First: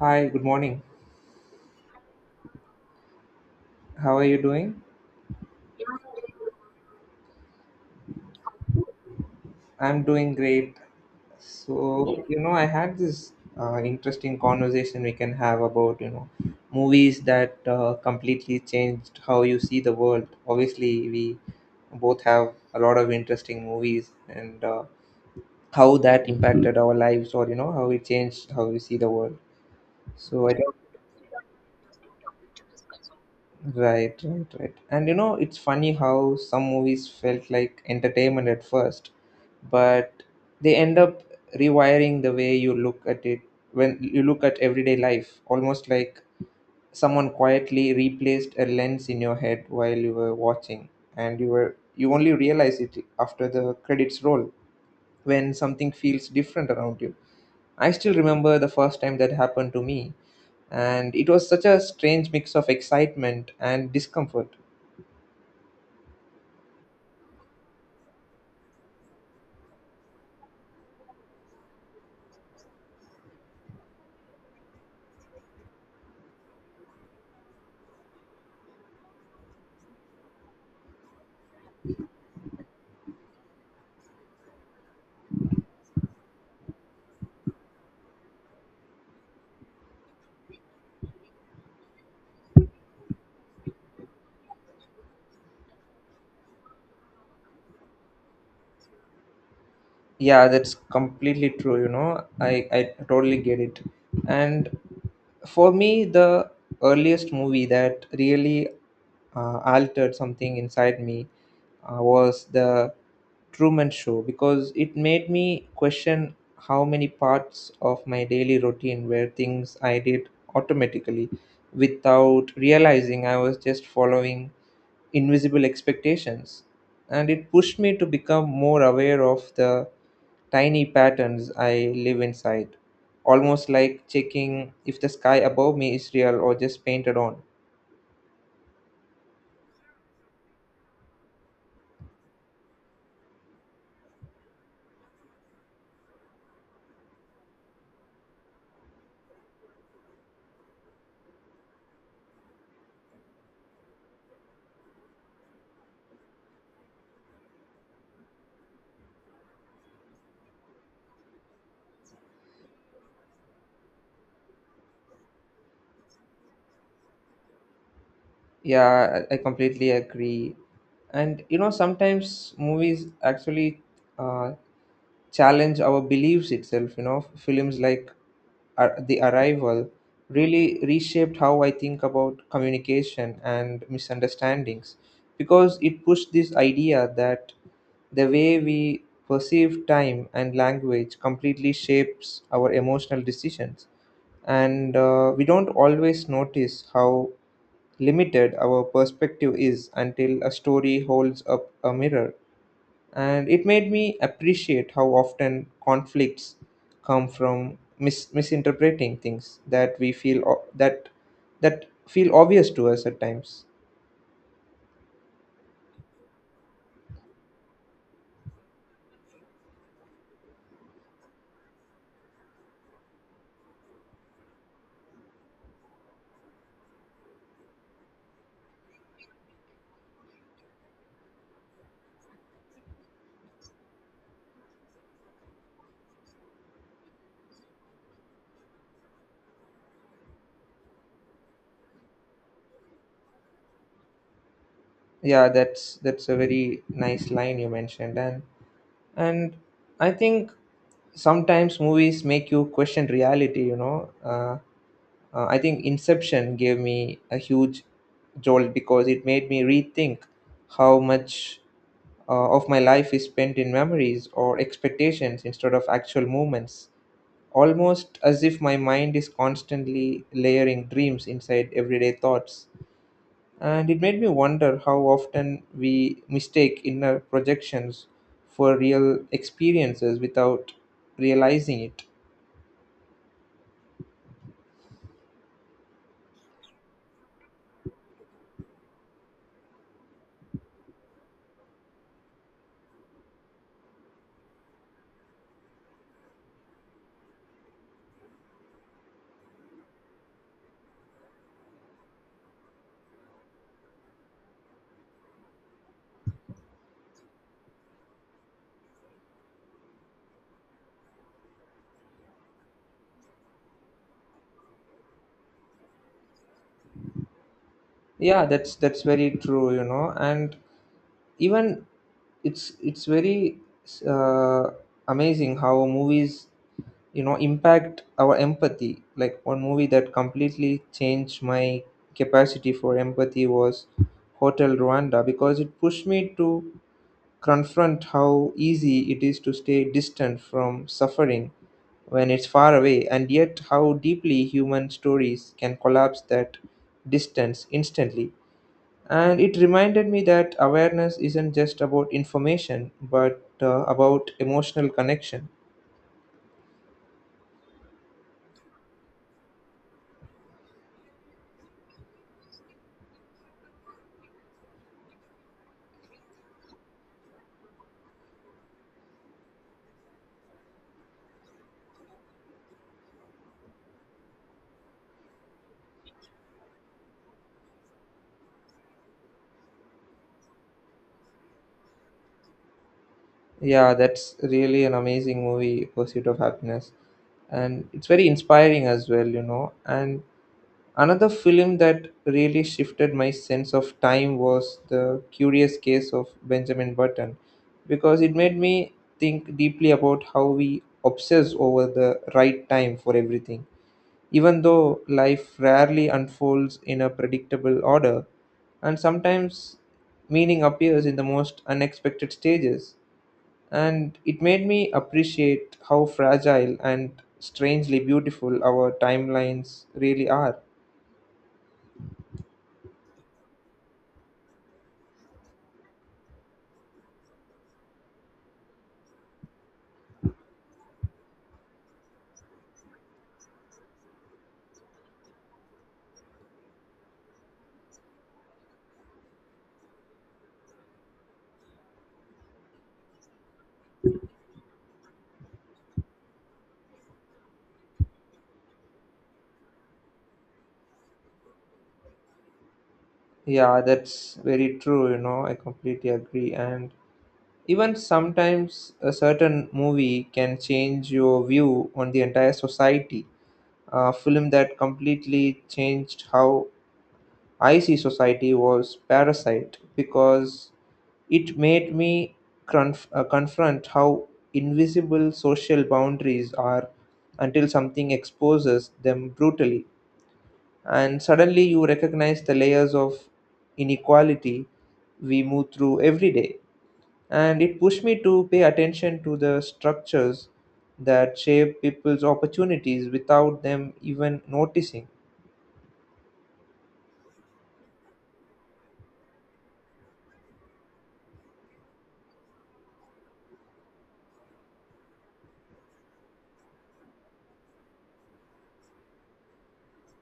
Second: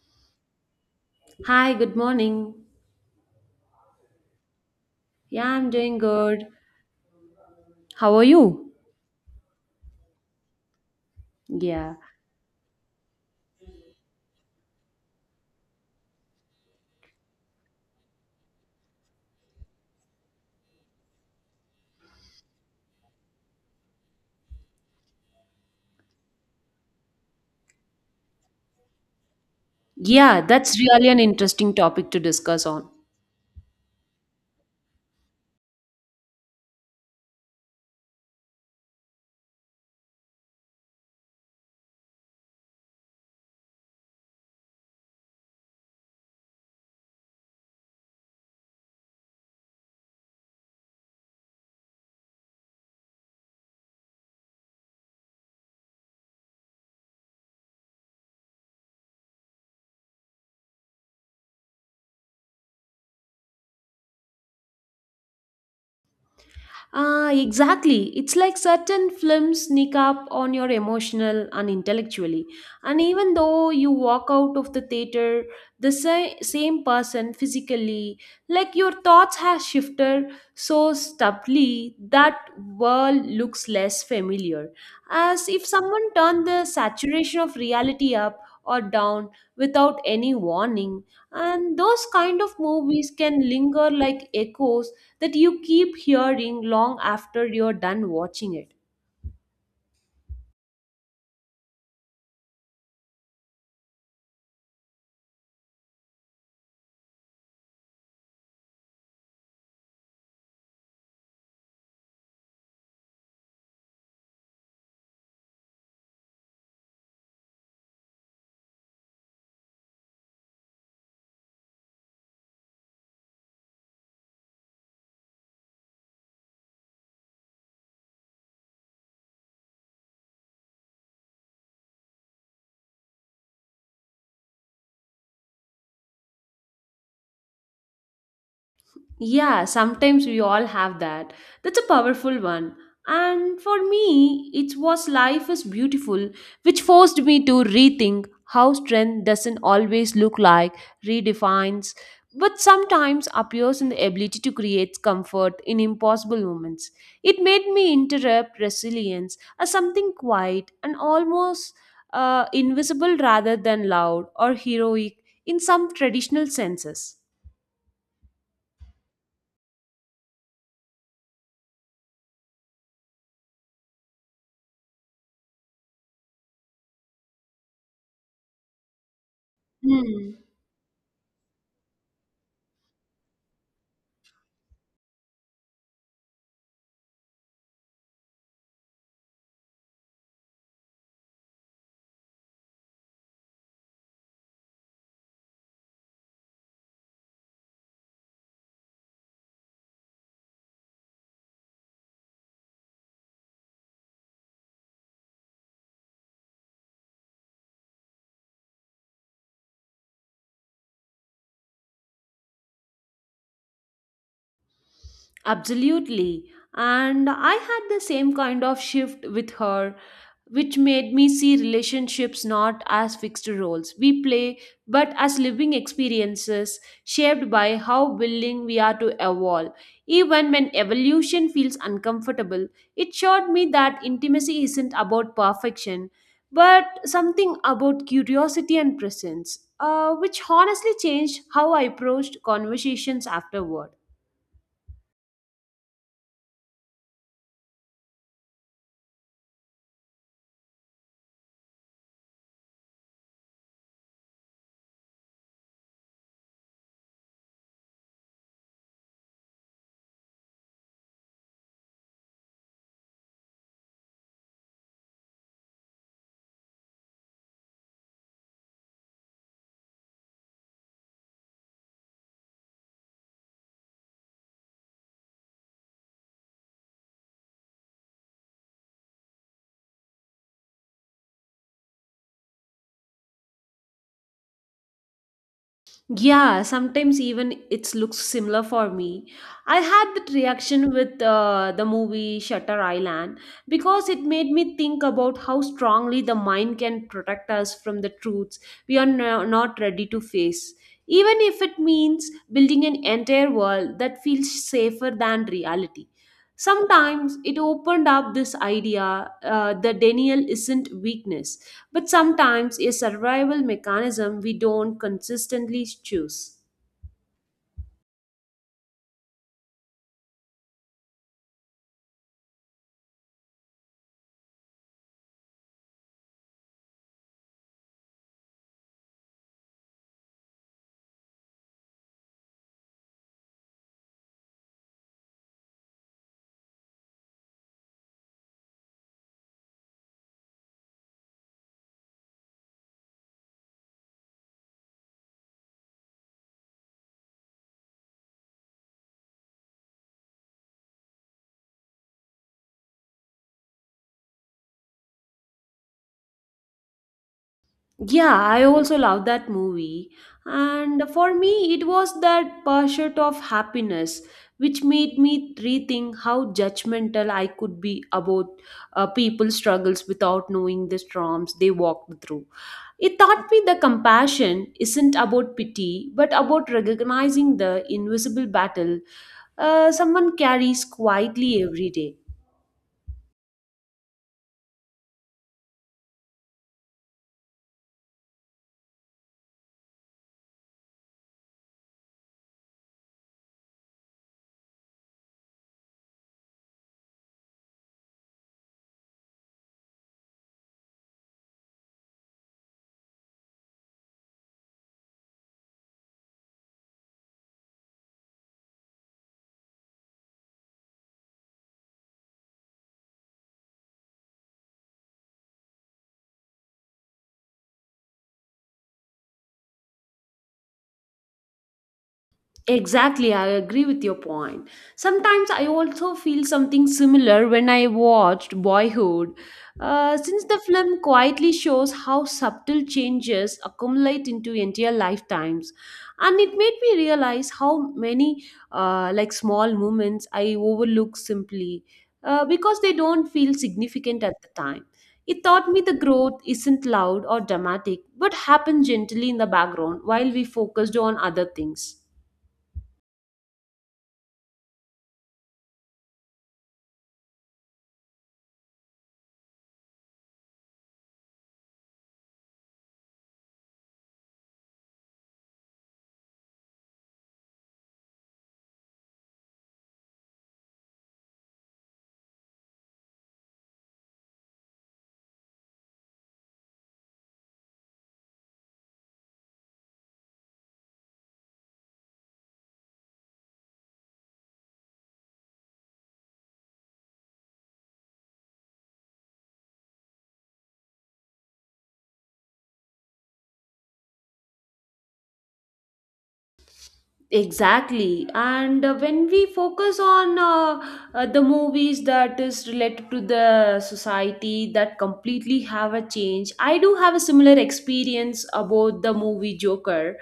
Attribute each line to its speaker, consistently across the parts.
Speaker 1: Hi, good morning.
Speaker 2: Hi, good morning.
Speaker 1: How are you doing?
Speaker 2: Yeah, I'm doing good. How are you?
Speaker 1: I'm doing great. So,
Speaker 2: Yeah.
Speaker 1: yeah, I had this interesting conversation we can have about, movies that completely changed how you see the world. Obviously, we both have a lot of interesting movies and how that impacted our lives or, how it changed how we see the world.
Speaker 2: Yeah,
Speaker 1: So, I do
Speaker 2: that's really an interesting topic to discuss on.
Speaker 1: Right, right, right. And it's funny how some movies felt like entertainment at first, but they end up rewiring the way you look at it when you look at everyday life, almost like someone quietly replaced a lens in your head while you were watching, and you only realize it after the credits roll when something feels different around you. I still remember the first time that happened to me, and it was such a strange mix of excitement and discomfort.
Speaker 2: Ah, exactly. It's like certain films sneak up on your emotional and intellectually. And even though you walk out of the theater the same person physically, like your thoughts have shifted so subtly that world looks less familiar. As if someone turned the saturation of reality up or down without any warning. And those kind of movies can linger like echoes that you keep hearing long after you're done watching it.
Speaker 1: Yeah, that's completely true. You know, I totally get it. And for me, the earliest movie that really altered something inside me was the Truman Show, because it made me question how many parts of my daily routine were things I did automatically without realizing I was just following invisible expectations, and it pushed me to become more aware of the tiny patterns I live inside, almost like checking if the sky above me is real or just painted on.
Speaker 2: Yeah, sometimes we all have that. That's a powerful one. And for me, it was Life is Beautiful, which forced me to rethink how strength doesn't always look like, redefines, but sometimes appears in the ability to create comfort in impossible moments. It made me interrupt resilience as something quiet and almost invisible rather than loud or heroic in some traditional senses.
Speaker 1: Yeah, I completely agree. And sometimes movies actually uh, challenge our beliefs itself. Films like the Arrival
Speaker 2: Hmm.
Speaker 1: really reshaped how I think about communication and misunderstandings, because it pushed this idea that the way we perceive time and language completely shapes our emotional decisions, and we don't always notice how limited our perspective is until a story holds up a mirror, and it made me appreciate how often conflicts come from misinterpreting things that we feel, that feel obvious to us at times.
Speaker 2: Absolutely. And I had the same kind of shift with her, which made me see relationships not as fixed roles we play, but as living experiences shaped by how willing we are to evolve. Even when evolution feels uncomfortable, it showed me that intimacy isn't about perfection, but something about curiosity and presence, which honestly changed how I approached conversations afterward.
Speaker 1: Yeah, that's a very nice line you mentioned. And I think sometimes movies make you question reality. I think Inception gave me a huge jolt, because it made me rethink how much of my life is spent in memories or expectations instead of actual moments, almost as if my mind is constantly layering dreams inside everyday thoughts. And it made me wonder how often we mistake inner projections for real experiences without realizing it.
Speaker 2: Yeah, sometimes even it looks similar for me. I had that reaction with the movie Shutter Island because it made me think about how strongly the mind can protect us from the truths we are not ready to face, even if it means building an entire world that feels safer than reality. Sometimes it opened up this idea that denial isn't weakness but sometimes a survival mechanism we don't consistently choose.
Speaker 1: Yeah, that's very true. And even it's very uh, amazing how movies impact our empathy, like one movie that completely changed my capacity for empathy was Hotel Rwanda, because it pushed me to confront how easy it is to stay distant from suffering when it's far away, and yet how deeply human stories can collapse that distance instantly. And it reminded me that awareness isn't just about information, but about emotional connection.
Speaker 2: Yeah, I also love that movie, and for me, it was that pursuit of happiness which made me rethink how judgmental I could be about people's struggles without knowing the storms they walked through. It taught me that compassion isn't about pity, but about recognizing the invisible battle someone carries quietly every day.
Speaker 1: Yeah, that's really an amazing movie, Pursuit of Happiness. And it's very inspiring as well. And another film that really shifted my sense of time was The Curious Case of Benjamin Button, because it made me think deeply about how we obsess over the right time for everything, even though life rarely unfolds in a predictable order, and sometimes meaning appears in the most unexpected stages, and it made me appreciate how fragile and strangely beautiful our timelines really are.
Speaker 2: Exactly, I agree with your point. Sometimes I also feel something similar when I watched Boyhood, since the film quietly shows how subtle changes accumulate into entire lifetimes, and it made me realize how many like small moments I overlook simply because they don't feel significant at the time. It taught me the growth isn't loud or dramatic, but happens gently in the background while we focused on other things.
Speaker 1: Yeah, that's very true, I completely agree. And even sometimes a certain movie can change your view on the entire society. A film that completely changed how icy society was Parasite, because it made me confront how invisible social boundaries are until something exposes them brutally, and suddenly you recognize the layers of inequality we move through every day, and it pushed me to pay attention to the structures that shape people's opportunities without them even noticing.
Speaker 2: Exactly. And when we focus on the movies that is related to the society that completely have a change, I do have a similar experience about the movie Joker,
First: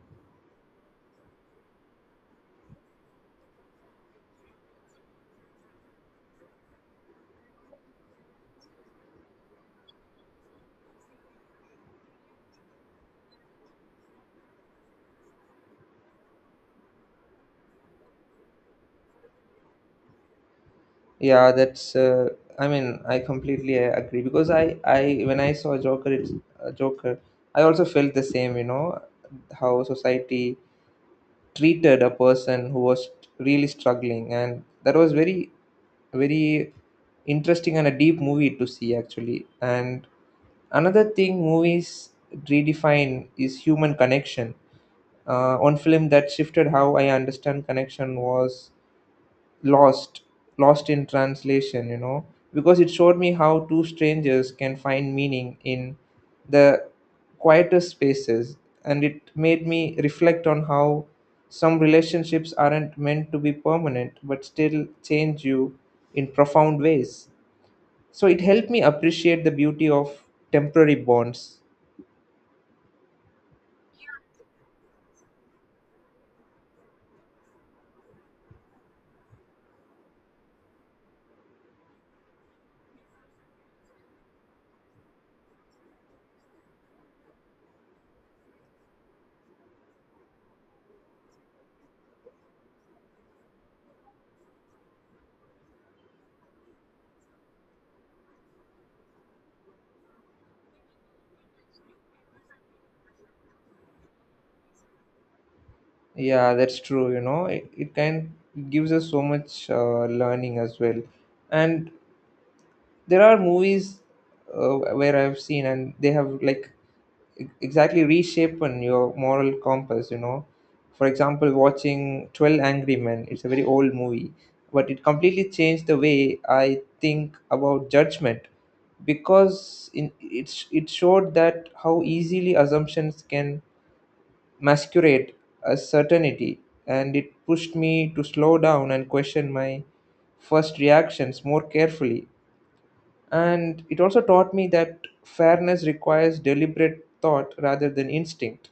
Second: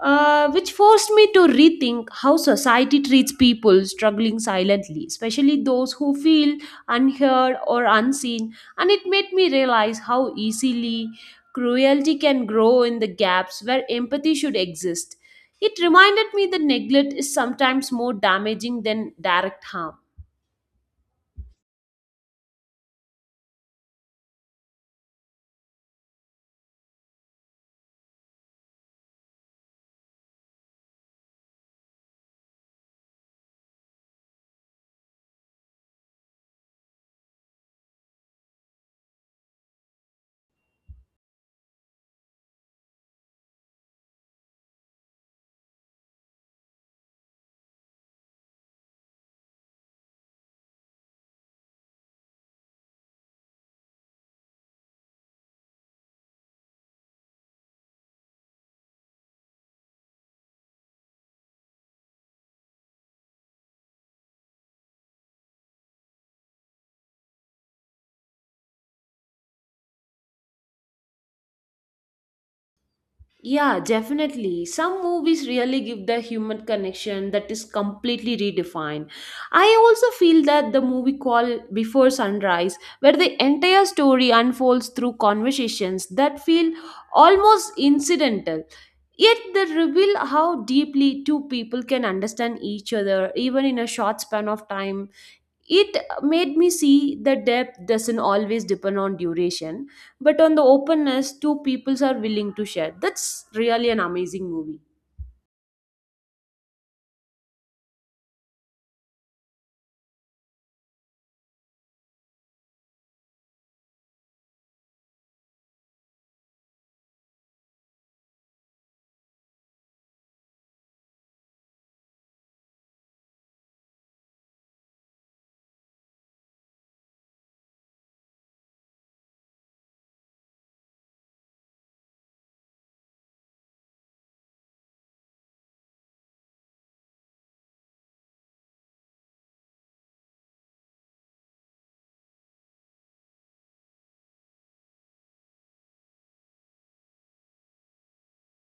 Speaker 2: which forced me to rethink how society treats people struggling silently, especially those who feel unheard or unseen. And it made me realize how easily cruelty can grow in the gaps where empathy should exist. It reminded me that neglect is sometimes more damaging than direct harm.
Speaker 1: Yeah, that's. I mean, I completely agree, because I when I saw Joker, uh, Joker, I also felt the same. You know, how society treated a person who was really struggling, and that was very, very interesting and a deep movie to see actually. And another thing movies redefine is human connection. One film that shifted how I understand connection was lost lost in Translation, because it showed me how two strangers can find meaning in the quietest spaces, and it made me reflect on how some relationships aren't meant to be permanent but still change you in profound ways, so it helped me appreciate the beauty of temporary bonds.
Speaker 2: Yeah, definitely. Some movies really give the human connection that is completely redefined. I also feel that the movie called Before Sunrise, where the entire story unfolds through conversations that feel almost incidental, yet they reveal how deeply two people can understand each other even in a short span of time. It made me see that depth doesn't always depend on duration but on the openness two peoples are willing to share. That's really an amazing movie.
Speaker 1: Yeah, that's true, you know. It gives us so much learning as well. And there are movies where I've seen, and they have like exactly reshapen your moral compass, for example, watching 12 Angry Men. It's a very old movie, but it completely changed the way I think about judgment, because it showed that how easily assumptions can masquerade as certainty, and it pushed me to slow down and question my first reactions more carefully, and it also taught me that fairness requires deliberate thought rather than instinct.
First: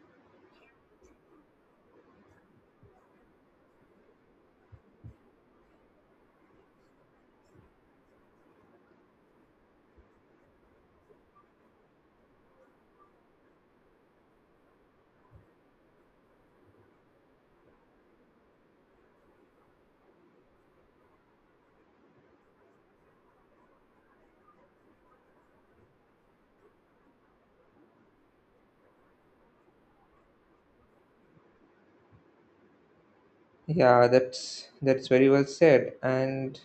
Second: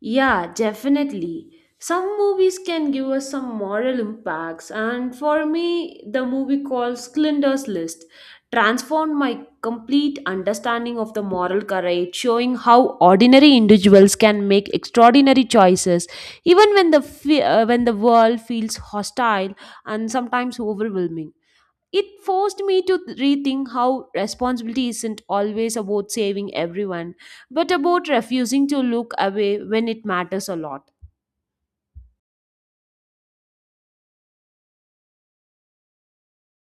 Speaker 2: Yeah, definitely. Some movies can give us some moral impacts, and for me, the movie called Schindler's List transformed my complete understanding of the moral courage, showing how ordinary individuals can make extraordinary choices, even when the when the world feels hostile and sometimes overwhelming. It forced me to rethink how responsibility isn't always about saving everyone, but about refusing to look away when it matters a lot.
Speaker 1: Yeah, that's very well said. And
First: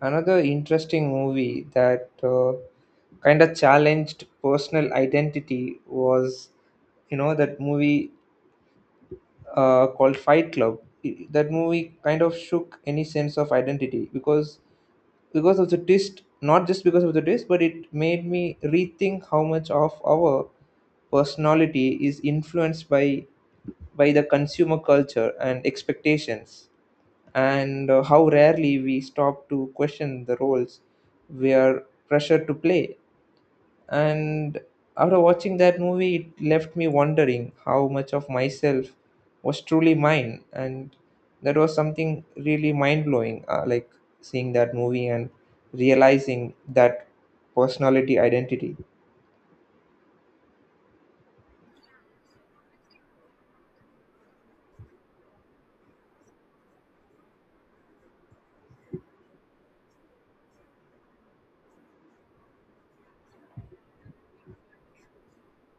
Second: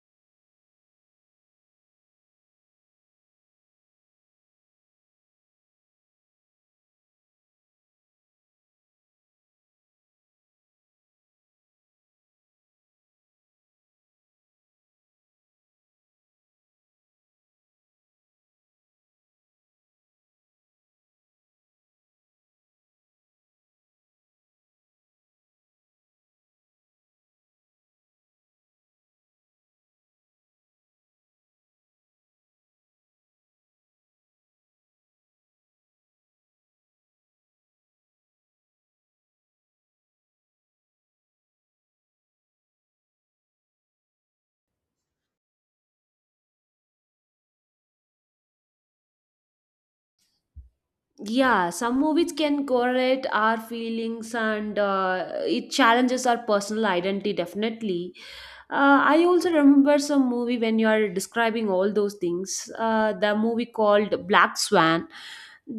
Speaker 1: another interesting movie that kind of challenged personal identity was, that movie called Fight Club. That movie kind of shook any sense of identity, because of the twist. Not just because of the twist, but it made me rethink how much of our personality is influenced by the consumer culture and expectations, and how rarely we stop to question the roles we are pressured to play. And after watching that movie, it left me wondering how much of myself was truly mine. And that was something really mind blowing, like seeing that movie and realizing that personality identity.
Speaker 2: Yeah, some movies can correlate our feelings and it challenges our personal identity definitely. I also remember some movie when you are describing all those things. The movie called Black Swan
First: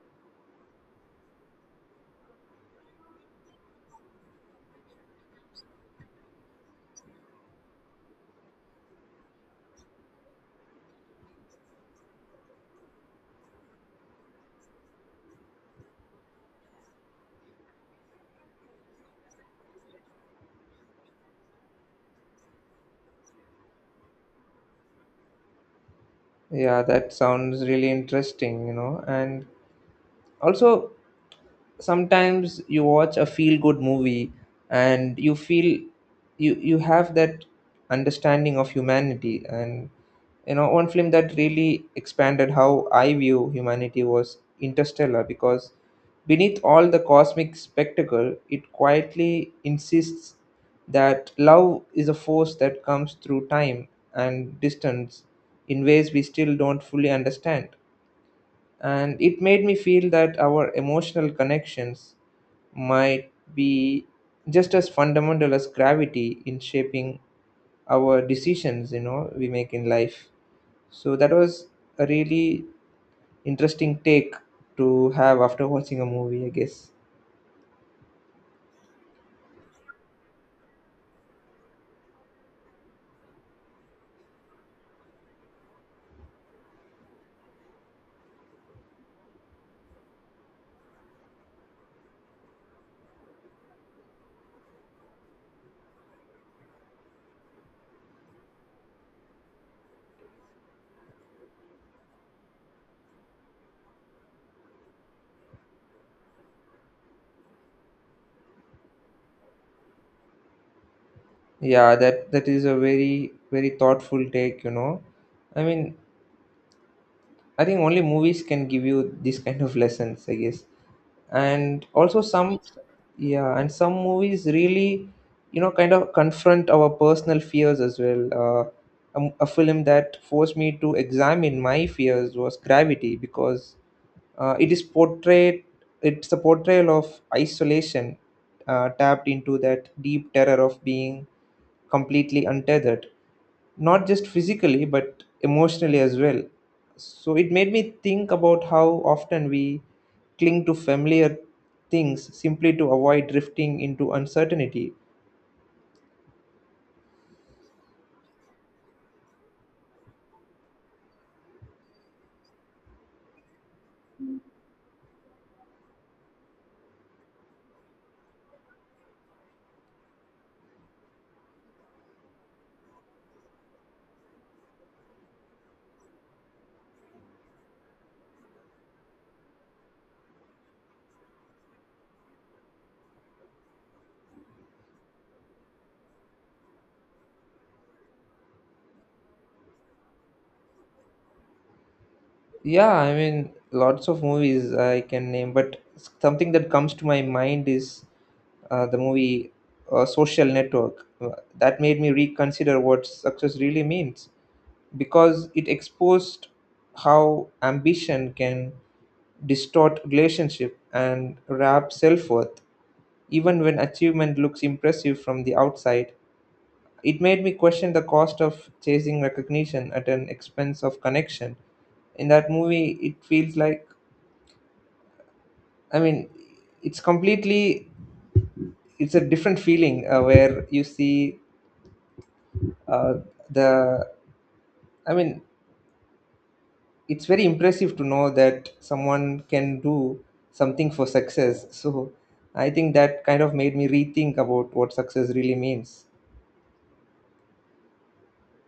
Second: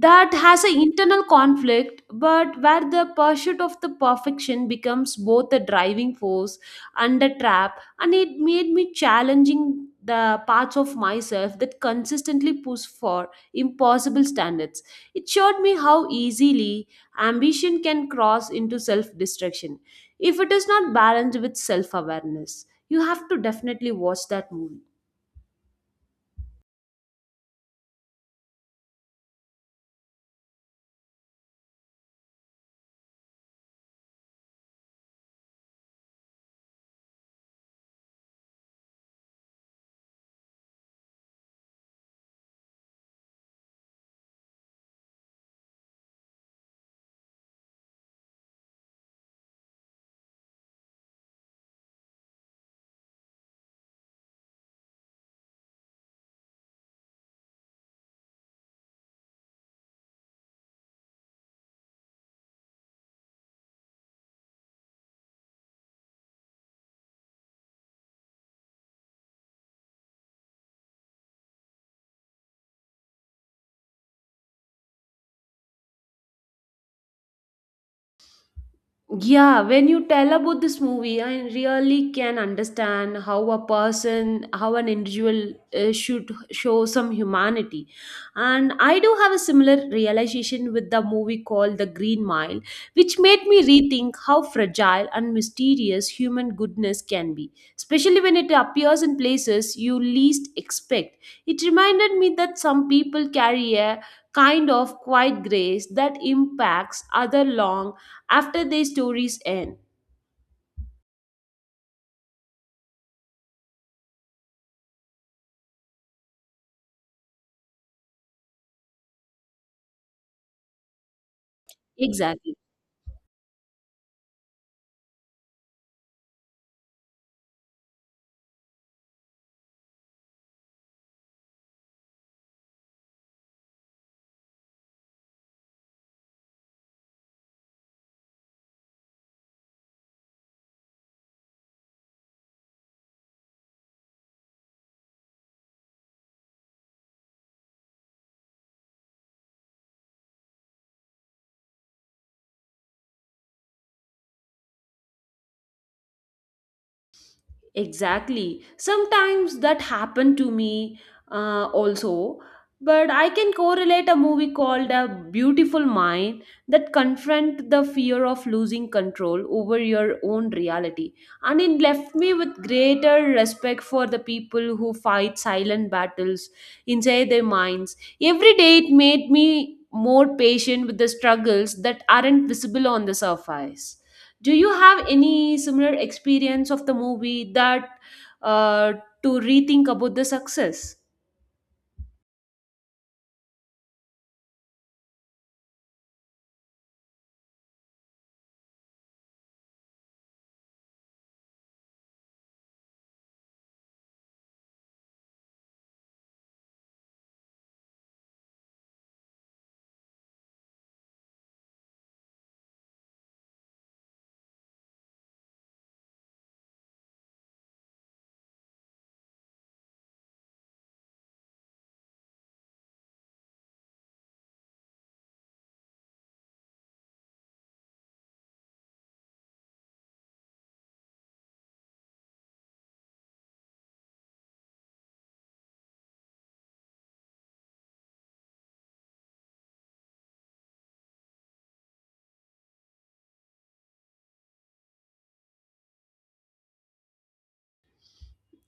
Speaker 2: that has an internal conflict, but where the pursuit of the perfection becomes both a driving force and a trap, and it made me challenging the parts of myself that consistently push for impossible standards. It showed me how easily ambition can cross into self destruction if it is not balanced with self awareness. You have to definitely watch that movie.
Speaker 1: Yeah, that sounds really interesting. And also, sometimes you watch a feel good movie, and you feel you have that understanding of humanity. And one film that really expanded how I view humanity was Interstellar, because beneath all the cosmic spectacle it quietly insists that love is a force that comes through time and distance in ways we still don't fully understand, and it made me feel that our emotional connections might be just as fundamental as gravity in shaping our decisions we make in life. So that was a really interesting take to have after watching a movie, I guess.
Speaker 2: Yeah, when you tell about this movie, I really can understand how a person, how an individual should show some humanity. And I do have a similar realization with the movie called The Green Mile, which made me rethink how fragile and mysterious human goodness can be, especially when it appears in places you least expect. It reminded me that some people carry a kind of quiet grace that impacts other long after their stories end.
Speaker 1: Yeah, that is a very, very thoughtful take, I mean. I think only movies can give you these kind of lessons, I guess. And also
Speaker 2: Exactly.
Speaker 1: yeah, and some movies really, kind of confront our personal fears as well. A film that forced me to examine my fears was Gravity, because uh, it is portrayed, it's a portrayal of isolation, tapped into that deep terror of being completely untethered, not just physically but emotionally as well. So it made me think about how often we cling to familiar things simply to avoid drifting into uncertainty.
Speaker 2: Exactly. Sometimes that happened to me also, but I can correlate a movie called A Beautiful Mind that confront the fear of losing control over your own reality. And it left me with greater respect for the people who fight silent battles inside their minds. Every day it made me more patient with the struggles that aren't visible on the surface. Do you have any similar experience of the movie that uh, to rethink about the success?
Speaker 1: Yeah, I mean, lots of movies I can name, but something that comes to my mind is the movie Social Network. That made me reconsider what success really means, because it exposed how ambition can distort relationship and wrap self worth, even when achievement looks impressive from the outside. It made me question the cost of chasing recognition at an expense of connection. In that movie, it feels like, I mean, it's completely, it's a different feeling where you see, uh, the, I mean, it's very impressive to know that someone can do something for success. So I think that kind of made me rethink about what success really means.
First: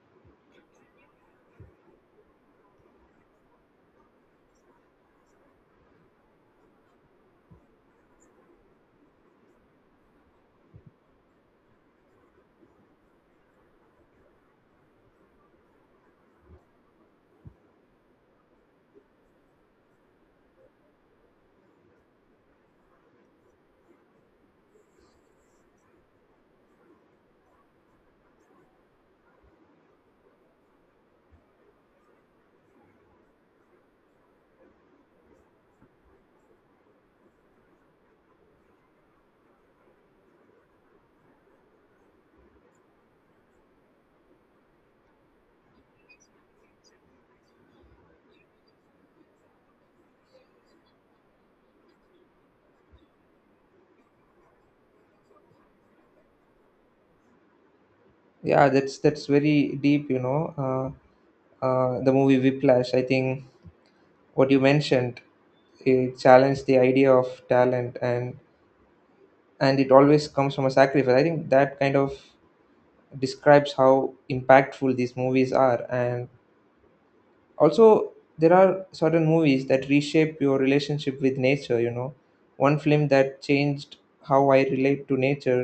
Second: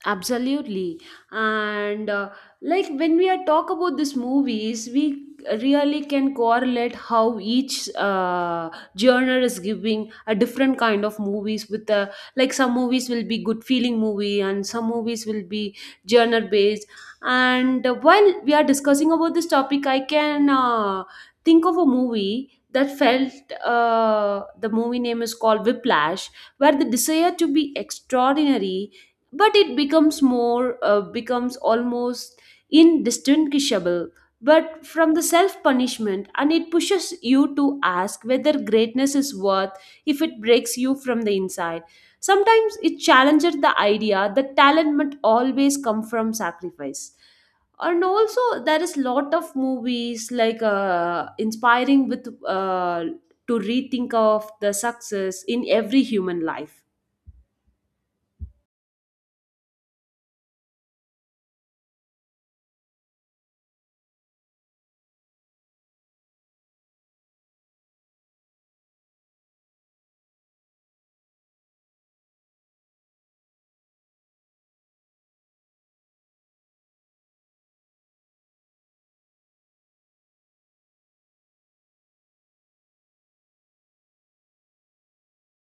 Speaker 2: Absolutely. And like when we are talk about these movies, we really can correlate how each genre is giving a different kind of movies with the like some movies will be good feeling movie and some movies will be genre based. And while we are discussing about this topic, I can think of a movie that felt the movie name is called Whiplash, where the desire to be extraordinary but it becomes more becomes almost indistinguishable but from the self punishment, and it pushes you to ask whether greatness is worth if it breaks you from the inside. Sometimes it challenges the idea that talent must always come from sacrifice, and also there is lot of movies like inspiring with to rethink of the success in every human life.
Speaker 1: Yeah, that's very deep. The movie Whiplash, I think what you mentioned, it challenged the idea of talent, and it always comes from a sacrifice. I think that kind of describes how impactful these movies are. And also, there are certain movies that reshape your relationship with nature. One film that changed how I relate to nature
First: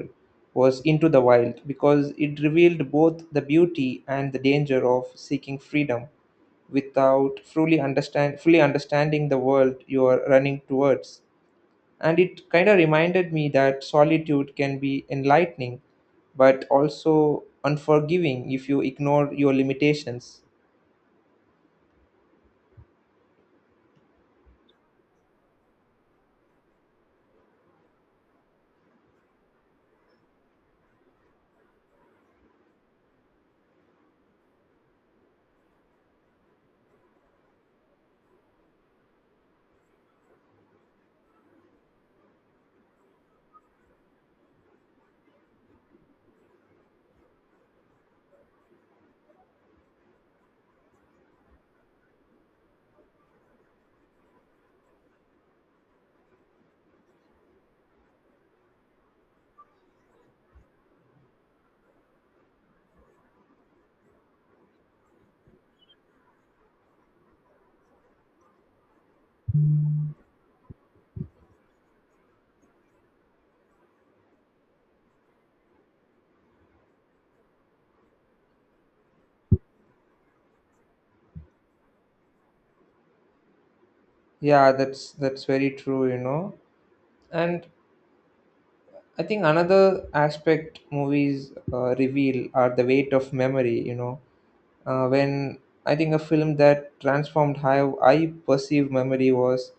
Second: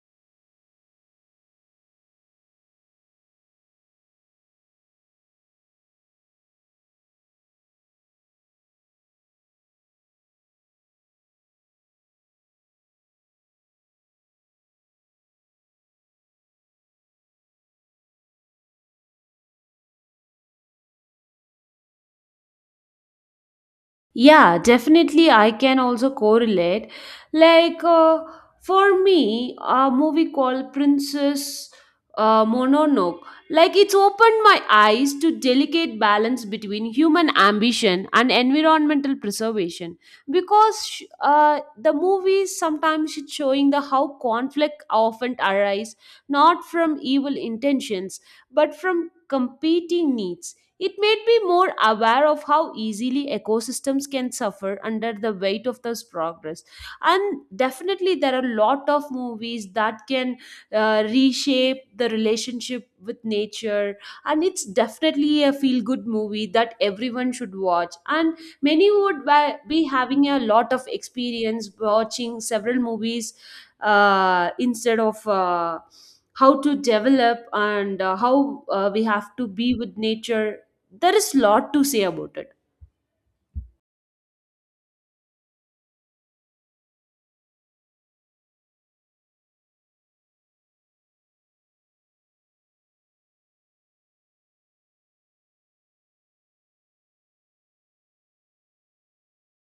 Speaker 1: was Into the Wild, because it revealed both the beauty and the danger of seeking freedom without fully understanding the world you are running towards, and it kind of reminded me that solitude can be enlightening but also unforgiving if you ignore your limitations.
Speaker 2: Yeah, definitely. I can also correlate. Like for me, a movie called Princess Mononoke, like it's opened my eyes to delicate balance between human ambition and environmental preservation. Because the movies sometimes it's showing the how conflict often arise not from evil intentions but from competing needs. It made me more aware of how easily ecosystems can suffer under the weight of this progress. And definitely, there are a lot of movies that can reshape the relationship with nature. And it's definitely a feel good movie that everyone should watch. And many would be having a lot of experience watching several movies instead of. How to develop and how we have to be with nature. There is lot to say about it.
Speaker 1: Yeah, that's very true. And I think another aspect movies reveal are the weight of memory. When I think a film that transformed how I perceive memory was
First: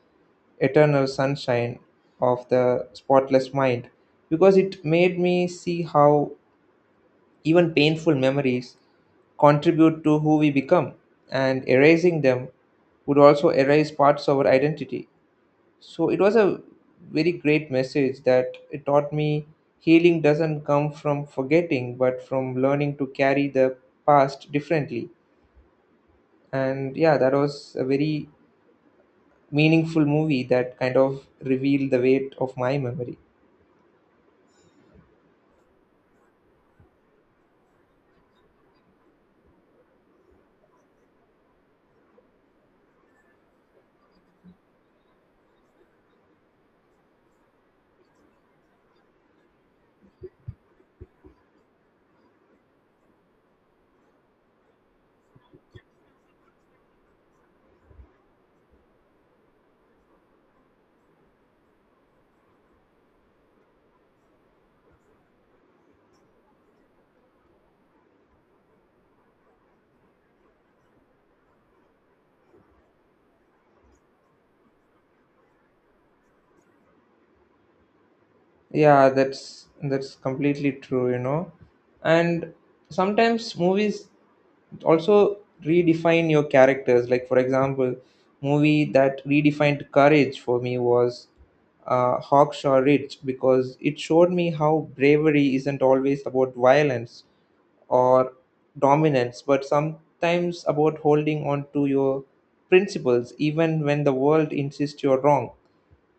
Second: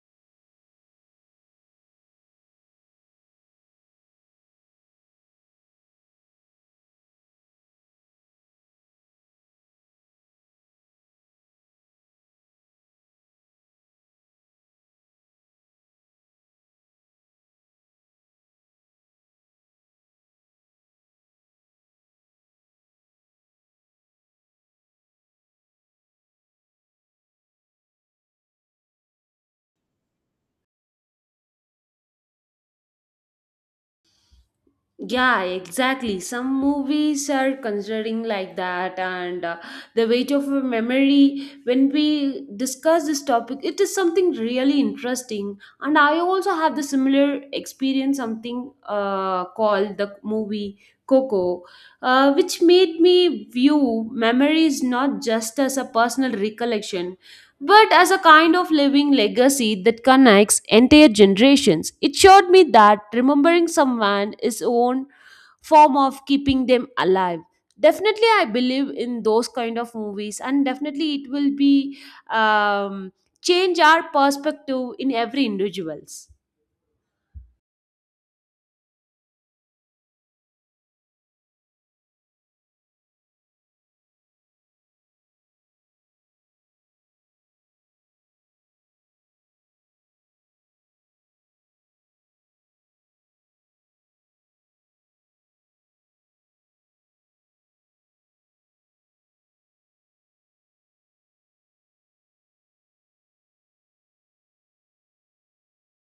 Speaker 1: Eternal Sunshine of the Spotless Mind, because it made me see how even painful memories contribute to who we become, and erasing them would also erase parts of our identity. So it was a very great message that it taught me healing doesn't come from forgetting, but from learning to carry the past differently. And yeah, that was a very meaningful movie that kind of revealed the weight of my memory.
Speaker 2: Yeah, exactly. Some movies are considering like that, and the weight of a memory when we discuss this topic, it is something really interesting, and I also have the similar experience something called the movie Coco, which made me view memories not just as a personal recollection but as a kind of living legacy that connects entire generations. It showed me that remembering someone is own form of keeping them alive. Definitely, I believe in those kind of movies, and definitely it will be um, change our perspective in every individuals.
Speaker 1: Yeah, that's completely true, you know. And sometimes movies also redefine your characters, like for example movie that redefined courage for me was Hawkshaw Ridge, because it showed me how bravery isn't always about violence or dominance, but sometimes about holding on to your principles even when the world insists you're wrong.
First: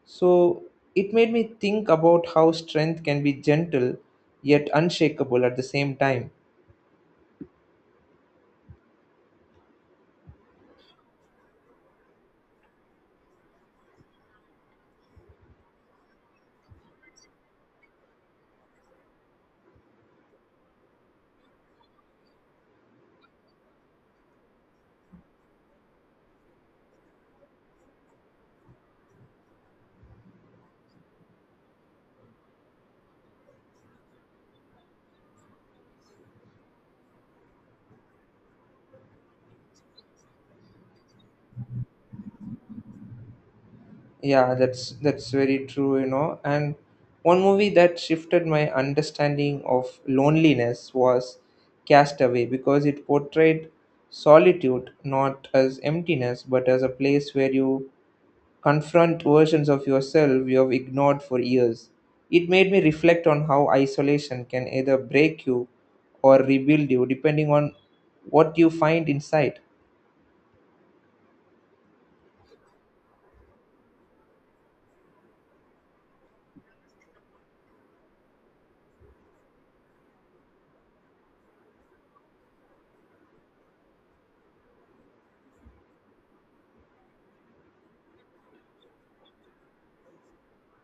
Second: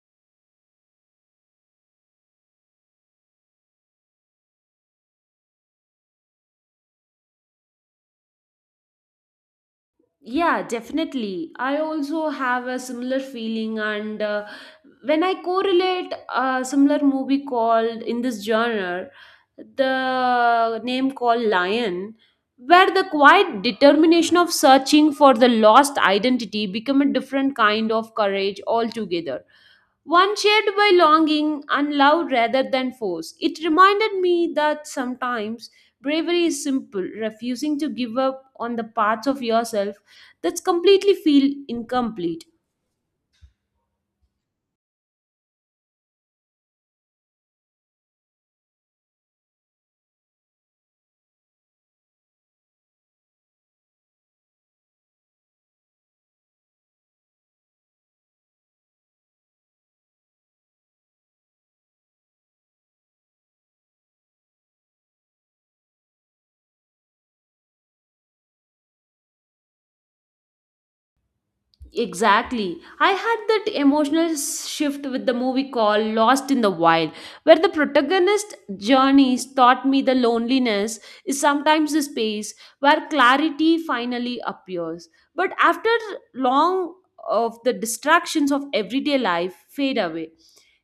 Speaker 1: So it made me think about how strength can be gentle yet unshakable at the same time.
Speaker 2: Yeah, definitely. I also have a similar feeling, and when I correlate a similar movie called in this genre, the name called Lion, where the quiet determination of searching for the lost identity become a different kind of courage altogether, one shared by longing and love rather than force. It reminded me that sometimes bravery is simple, refusing to give up on the parts of yourself that's completely feel incomplete.
Speaker 1: Yeah, that's very true, you know. And one movie that shifted my understanding of loneliness was Castaway, because it portrayed solitude not as emptiness but as a place where you confront versions of yourself you have ignored for years. It made me reflect on how isolation can either break you or rebuild you depending on what you find inside.
Speaker 2: Exactly. I had that emotional shift with the movie called Lost in the Wild, where the protagonist's journeys taught me the loneliness is sometimes the space where clarity finally appears. But after long of the distractions of everyday life fade away,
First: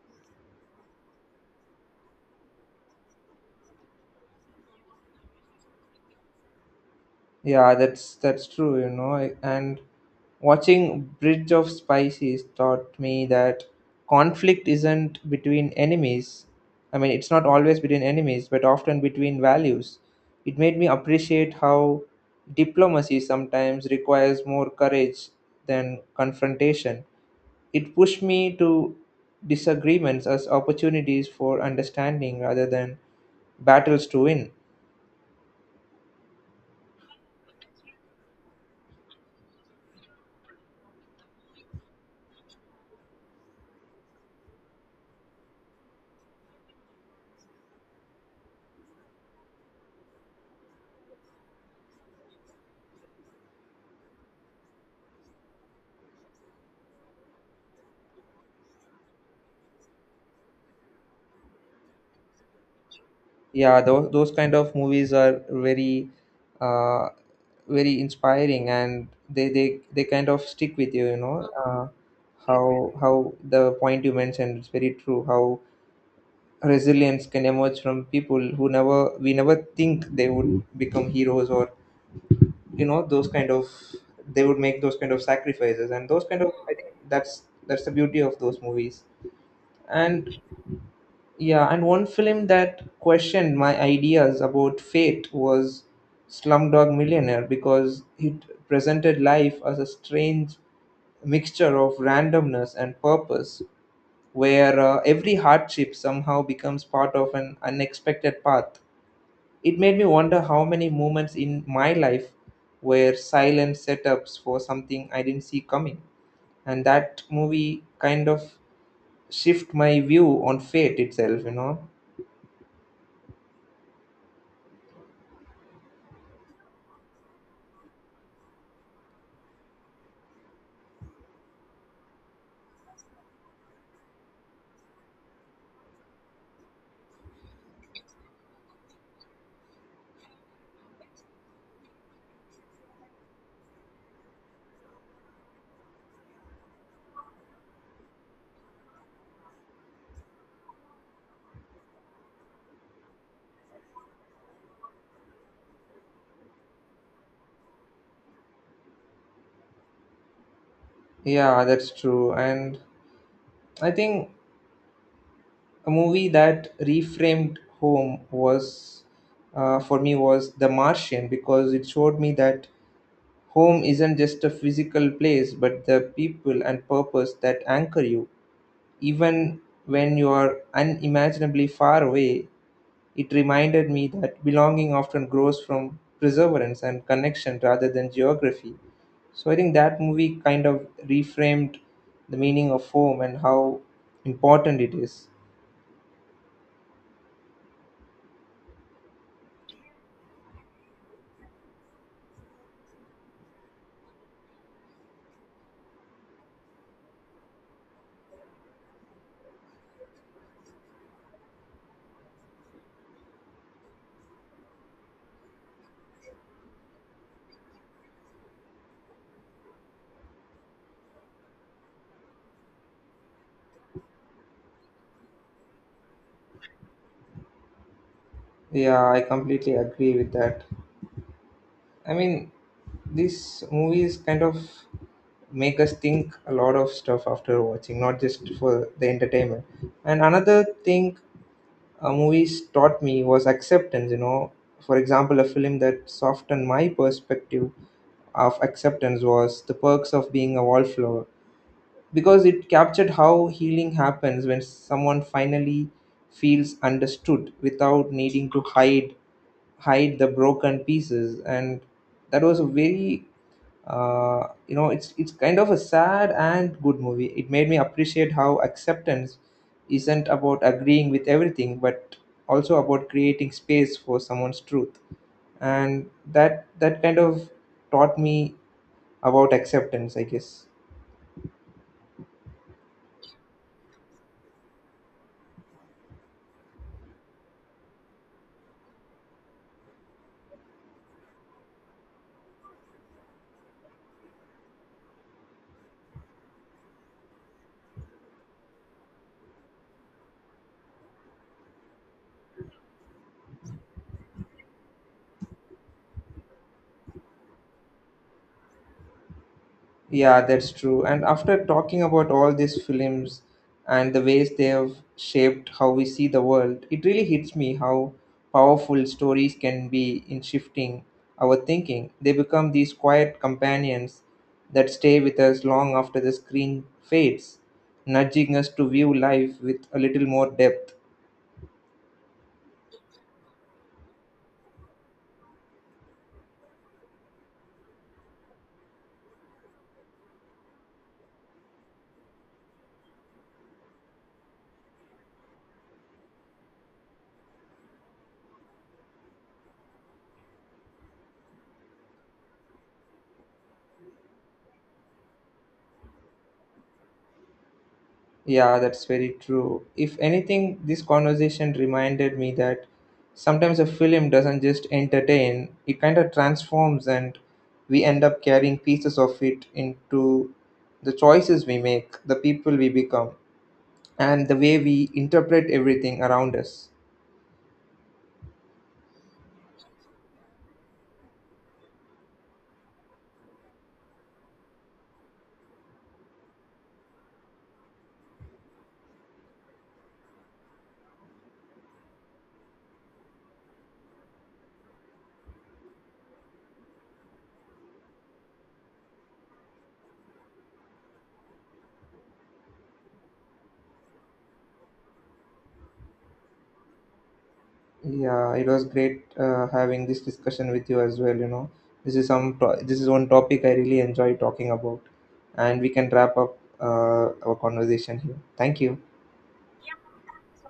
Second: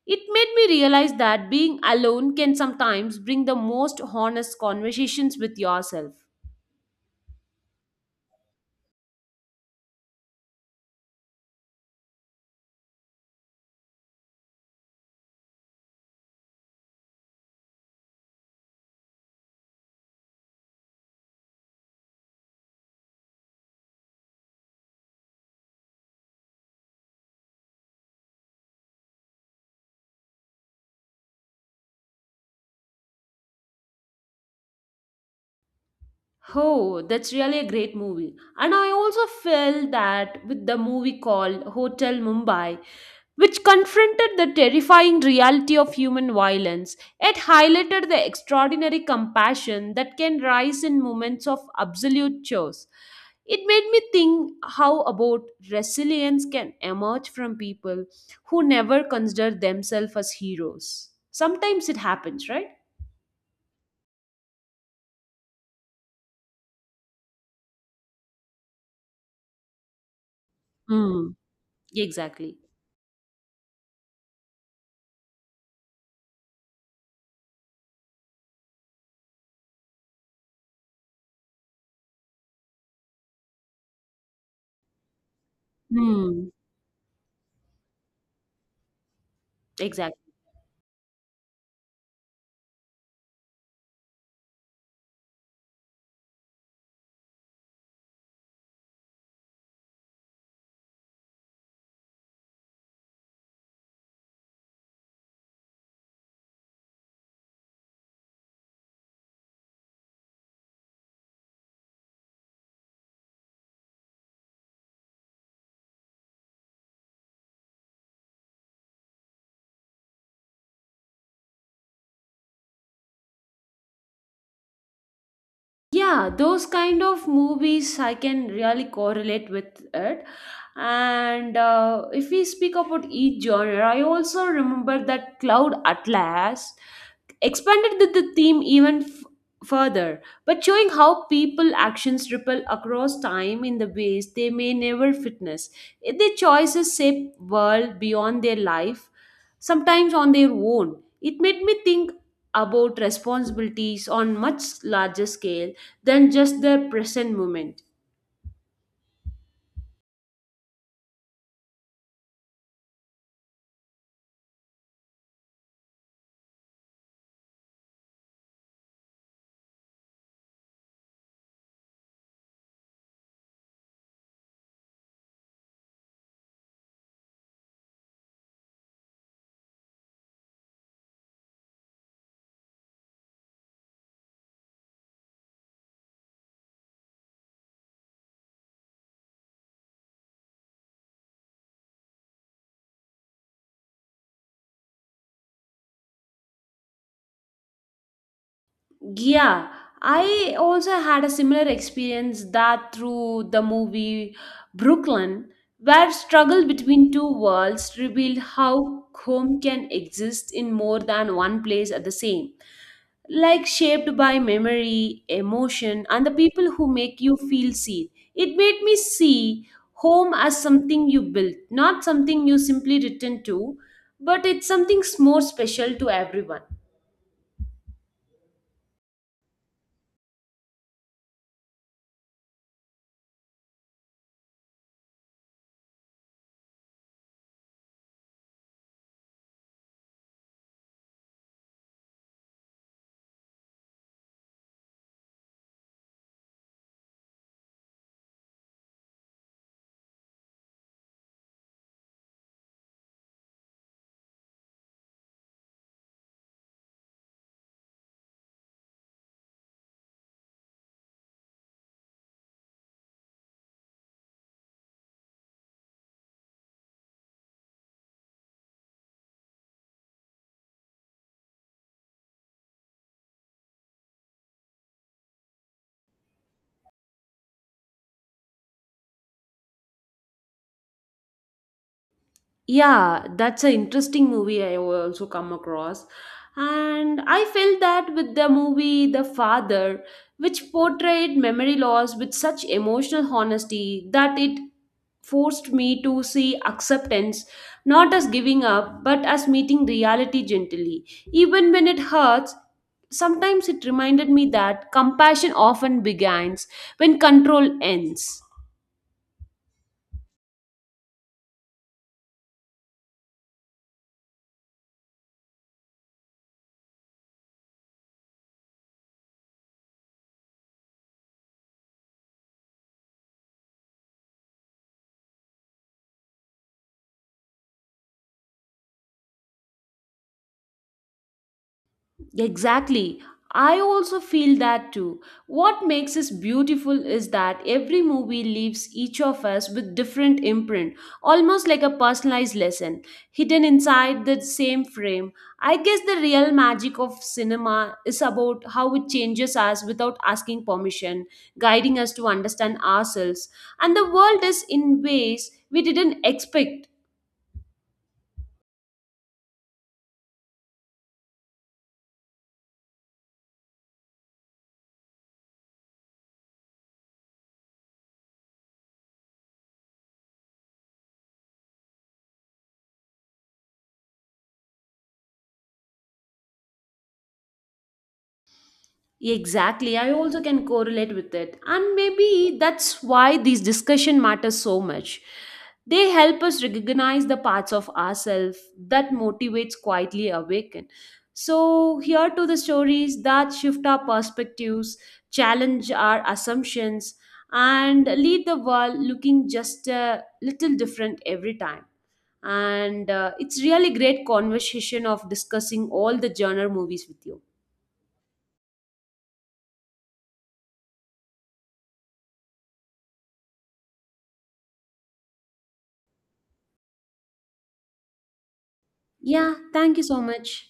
Speaker 2: it made me realize that being alone can sometimes bring the most honest conversations with yourself.
Speaker 1: Yeah, that's true, you know. And watching Bridge of Spices taught me that conflict isn't between enemies. I mean, it's not always between enemies, but often between values. It made me appreciate how diplomacy sometimes requires more courage than confrontation. It pushed me to disagreements as opportunities for understanding rather than battles to win.
Speaker 2: Oh, that's really a great movie. And I also felt that with the movie called Hotel Mumbai, which confronted the terrifying reality of human violence, it highlighted the extraordinary compassion that can rise in moments of absolute chaos. It made me think how about resilience can emerge from people who never consider themselves as heroes. Sometimes it happens, right?
Speaker 1: Yeah, those kind of movies are very uh, very inspiring, and they kind of stick with you, you
Speaker 2: Mm,
Speaker 1: know.
Speaker 2: exactly.
Speaker 1: How the point you mentioned is very true, how resilience can emerge from people who never we never think they would become heroes, or you know those kind of, they would make those kind of sacrifices and those kind
Speaker 2: Mm,
Speaker 1: of, I think that's the beauty of those movies.
Speaker 2: exactly.
Speaker 1: And yeah, and one film that questioned my ideas about fate was Slumdog Millionaire, because it presented life as a strange mixture of randomness and purpose, where every hardship somehow becomes part of an unexpected path. It made me wonder how many moments in my life were silent setups for something I didn't see coming. And that movie kind of shift my view on fate itself, you know.
Speaker 2: Yeah, those kind of movies I can really correlate with it, and if we speak about each genre I also remember that Cloud Atlas expanded the theme even further but showing how people actions ripple across time in the ways they may never witness. If their choices shape world beyond their life sometimes on their own, it made me think about responsibilities on much larger scale than just the present moment.
Speaker 1: Yeah, that's true. And I think a movie that reframed home was, for me, was The Martian, because it showed me that home isn't just a physical place, but the people and purpose that anchor you, even when you are unimaginably far away. It reminded me that belonging often grows from perseverance and connection rather than geography. So I think that movie kind of reframed the meaning of home and how important it is.
Speaker 2: Yeah, I also had a similar experience that through the movie Brooklyn, where struggle between two worlds revealed how home can exist in more than one place at the same, like shaped by memory, emotion, and the people who make you feel seen. It made me see home as something you built, not something you simply return to, but it's something more special to everyone.
Speaker 1: Yeah, I completely agree with that. I mean, these movies kind of make us think a lot of stuff after watching, not just for the entertainment. And another thing, movies taught me was acceptance, you know. For example, a film that softened my perspective of acceptance was The Perks of Being a Wallflower, because it captured how healing happens when someone finally feels understood without needing to hide the broken pieces. And that was a very you know, it's kind of a sad and good movie. It made me appreciate how acceptance isn't about agreeing with everything but also about creating space for someone's truth. And that kind of taught me about acceptance, I guess.
Speaker 2: Yeah, that's an interesting movie I also come across. And I felt that with the movie The Father, which portrayed memory loss with such emotional honesty that it forced me to see acceptance not as giving up but as meeting reality gently. Even when it hurts, sometimes it reminded me that compassion often begins when control ends.
Speaker 1: Yeah, that's true. And after talking about all these films and the ways they have shaped how we see the world, it really hits me how powerful stories can be in shifting our thinking. They become these quiet companions that stay with us long after the screen fades, nudging us to view life with a little more depth.
Speaker 2: Exactly. I also feel that too. What makes this beautiful is that every movie leaves each of us with different imprint, almost like a personalized lesson hidden inside the same frame. I guess the real magic of cinema is about how it changes us without asking permission, guiding us to understand ourselves and the world is in ways we didn't expect.
Speaker 1: Yeah, that's very true. If anything, this conversation reminded me that sometimes a film doesn't just entertain, it kind of transforms, and we end up carrying pieces of it into the choices we make, the people we become, and the way we interpret everything around us.
Speaker 2: Exactly. I also can correlate with it. And maybe that's why these discussion matters so much. They help us recognize the parts of ourselves that motivates quietly awaken. So here to the stories that shift our perspectives, challenge our assumptions, and lead the world looking just a little different every time. And it's really great conversation of discussing all the genre movies with you.
Speaker 1: Yeah, it was great having this discussion with you as well. You know, this is this is one topic I really enjoy talking about, and we can wrap up our conversation here. Thank you.
Speaker 2: Yeah, thank you so much.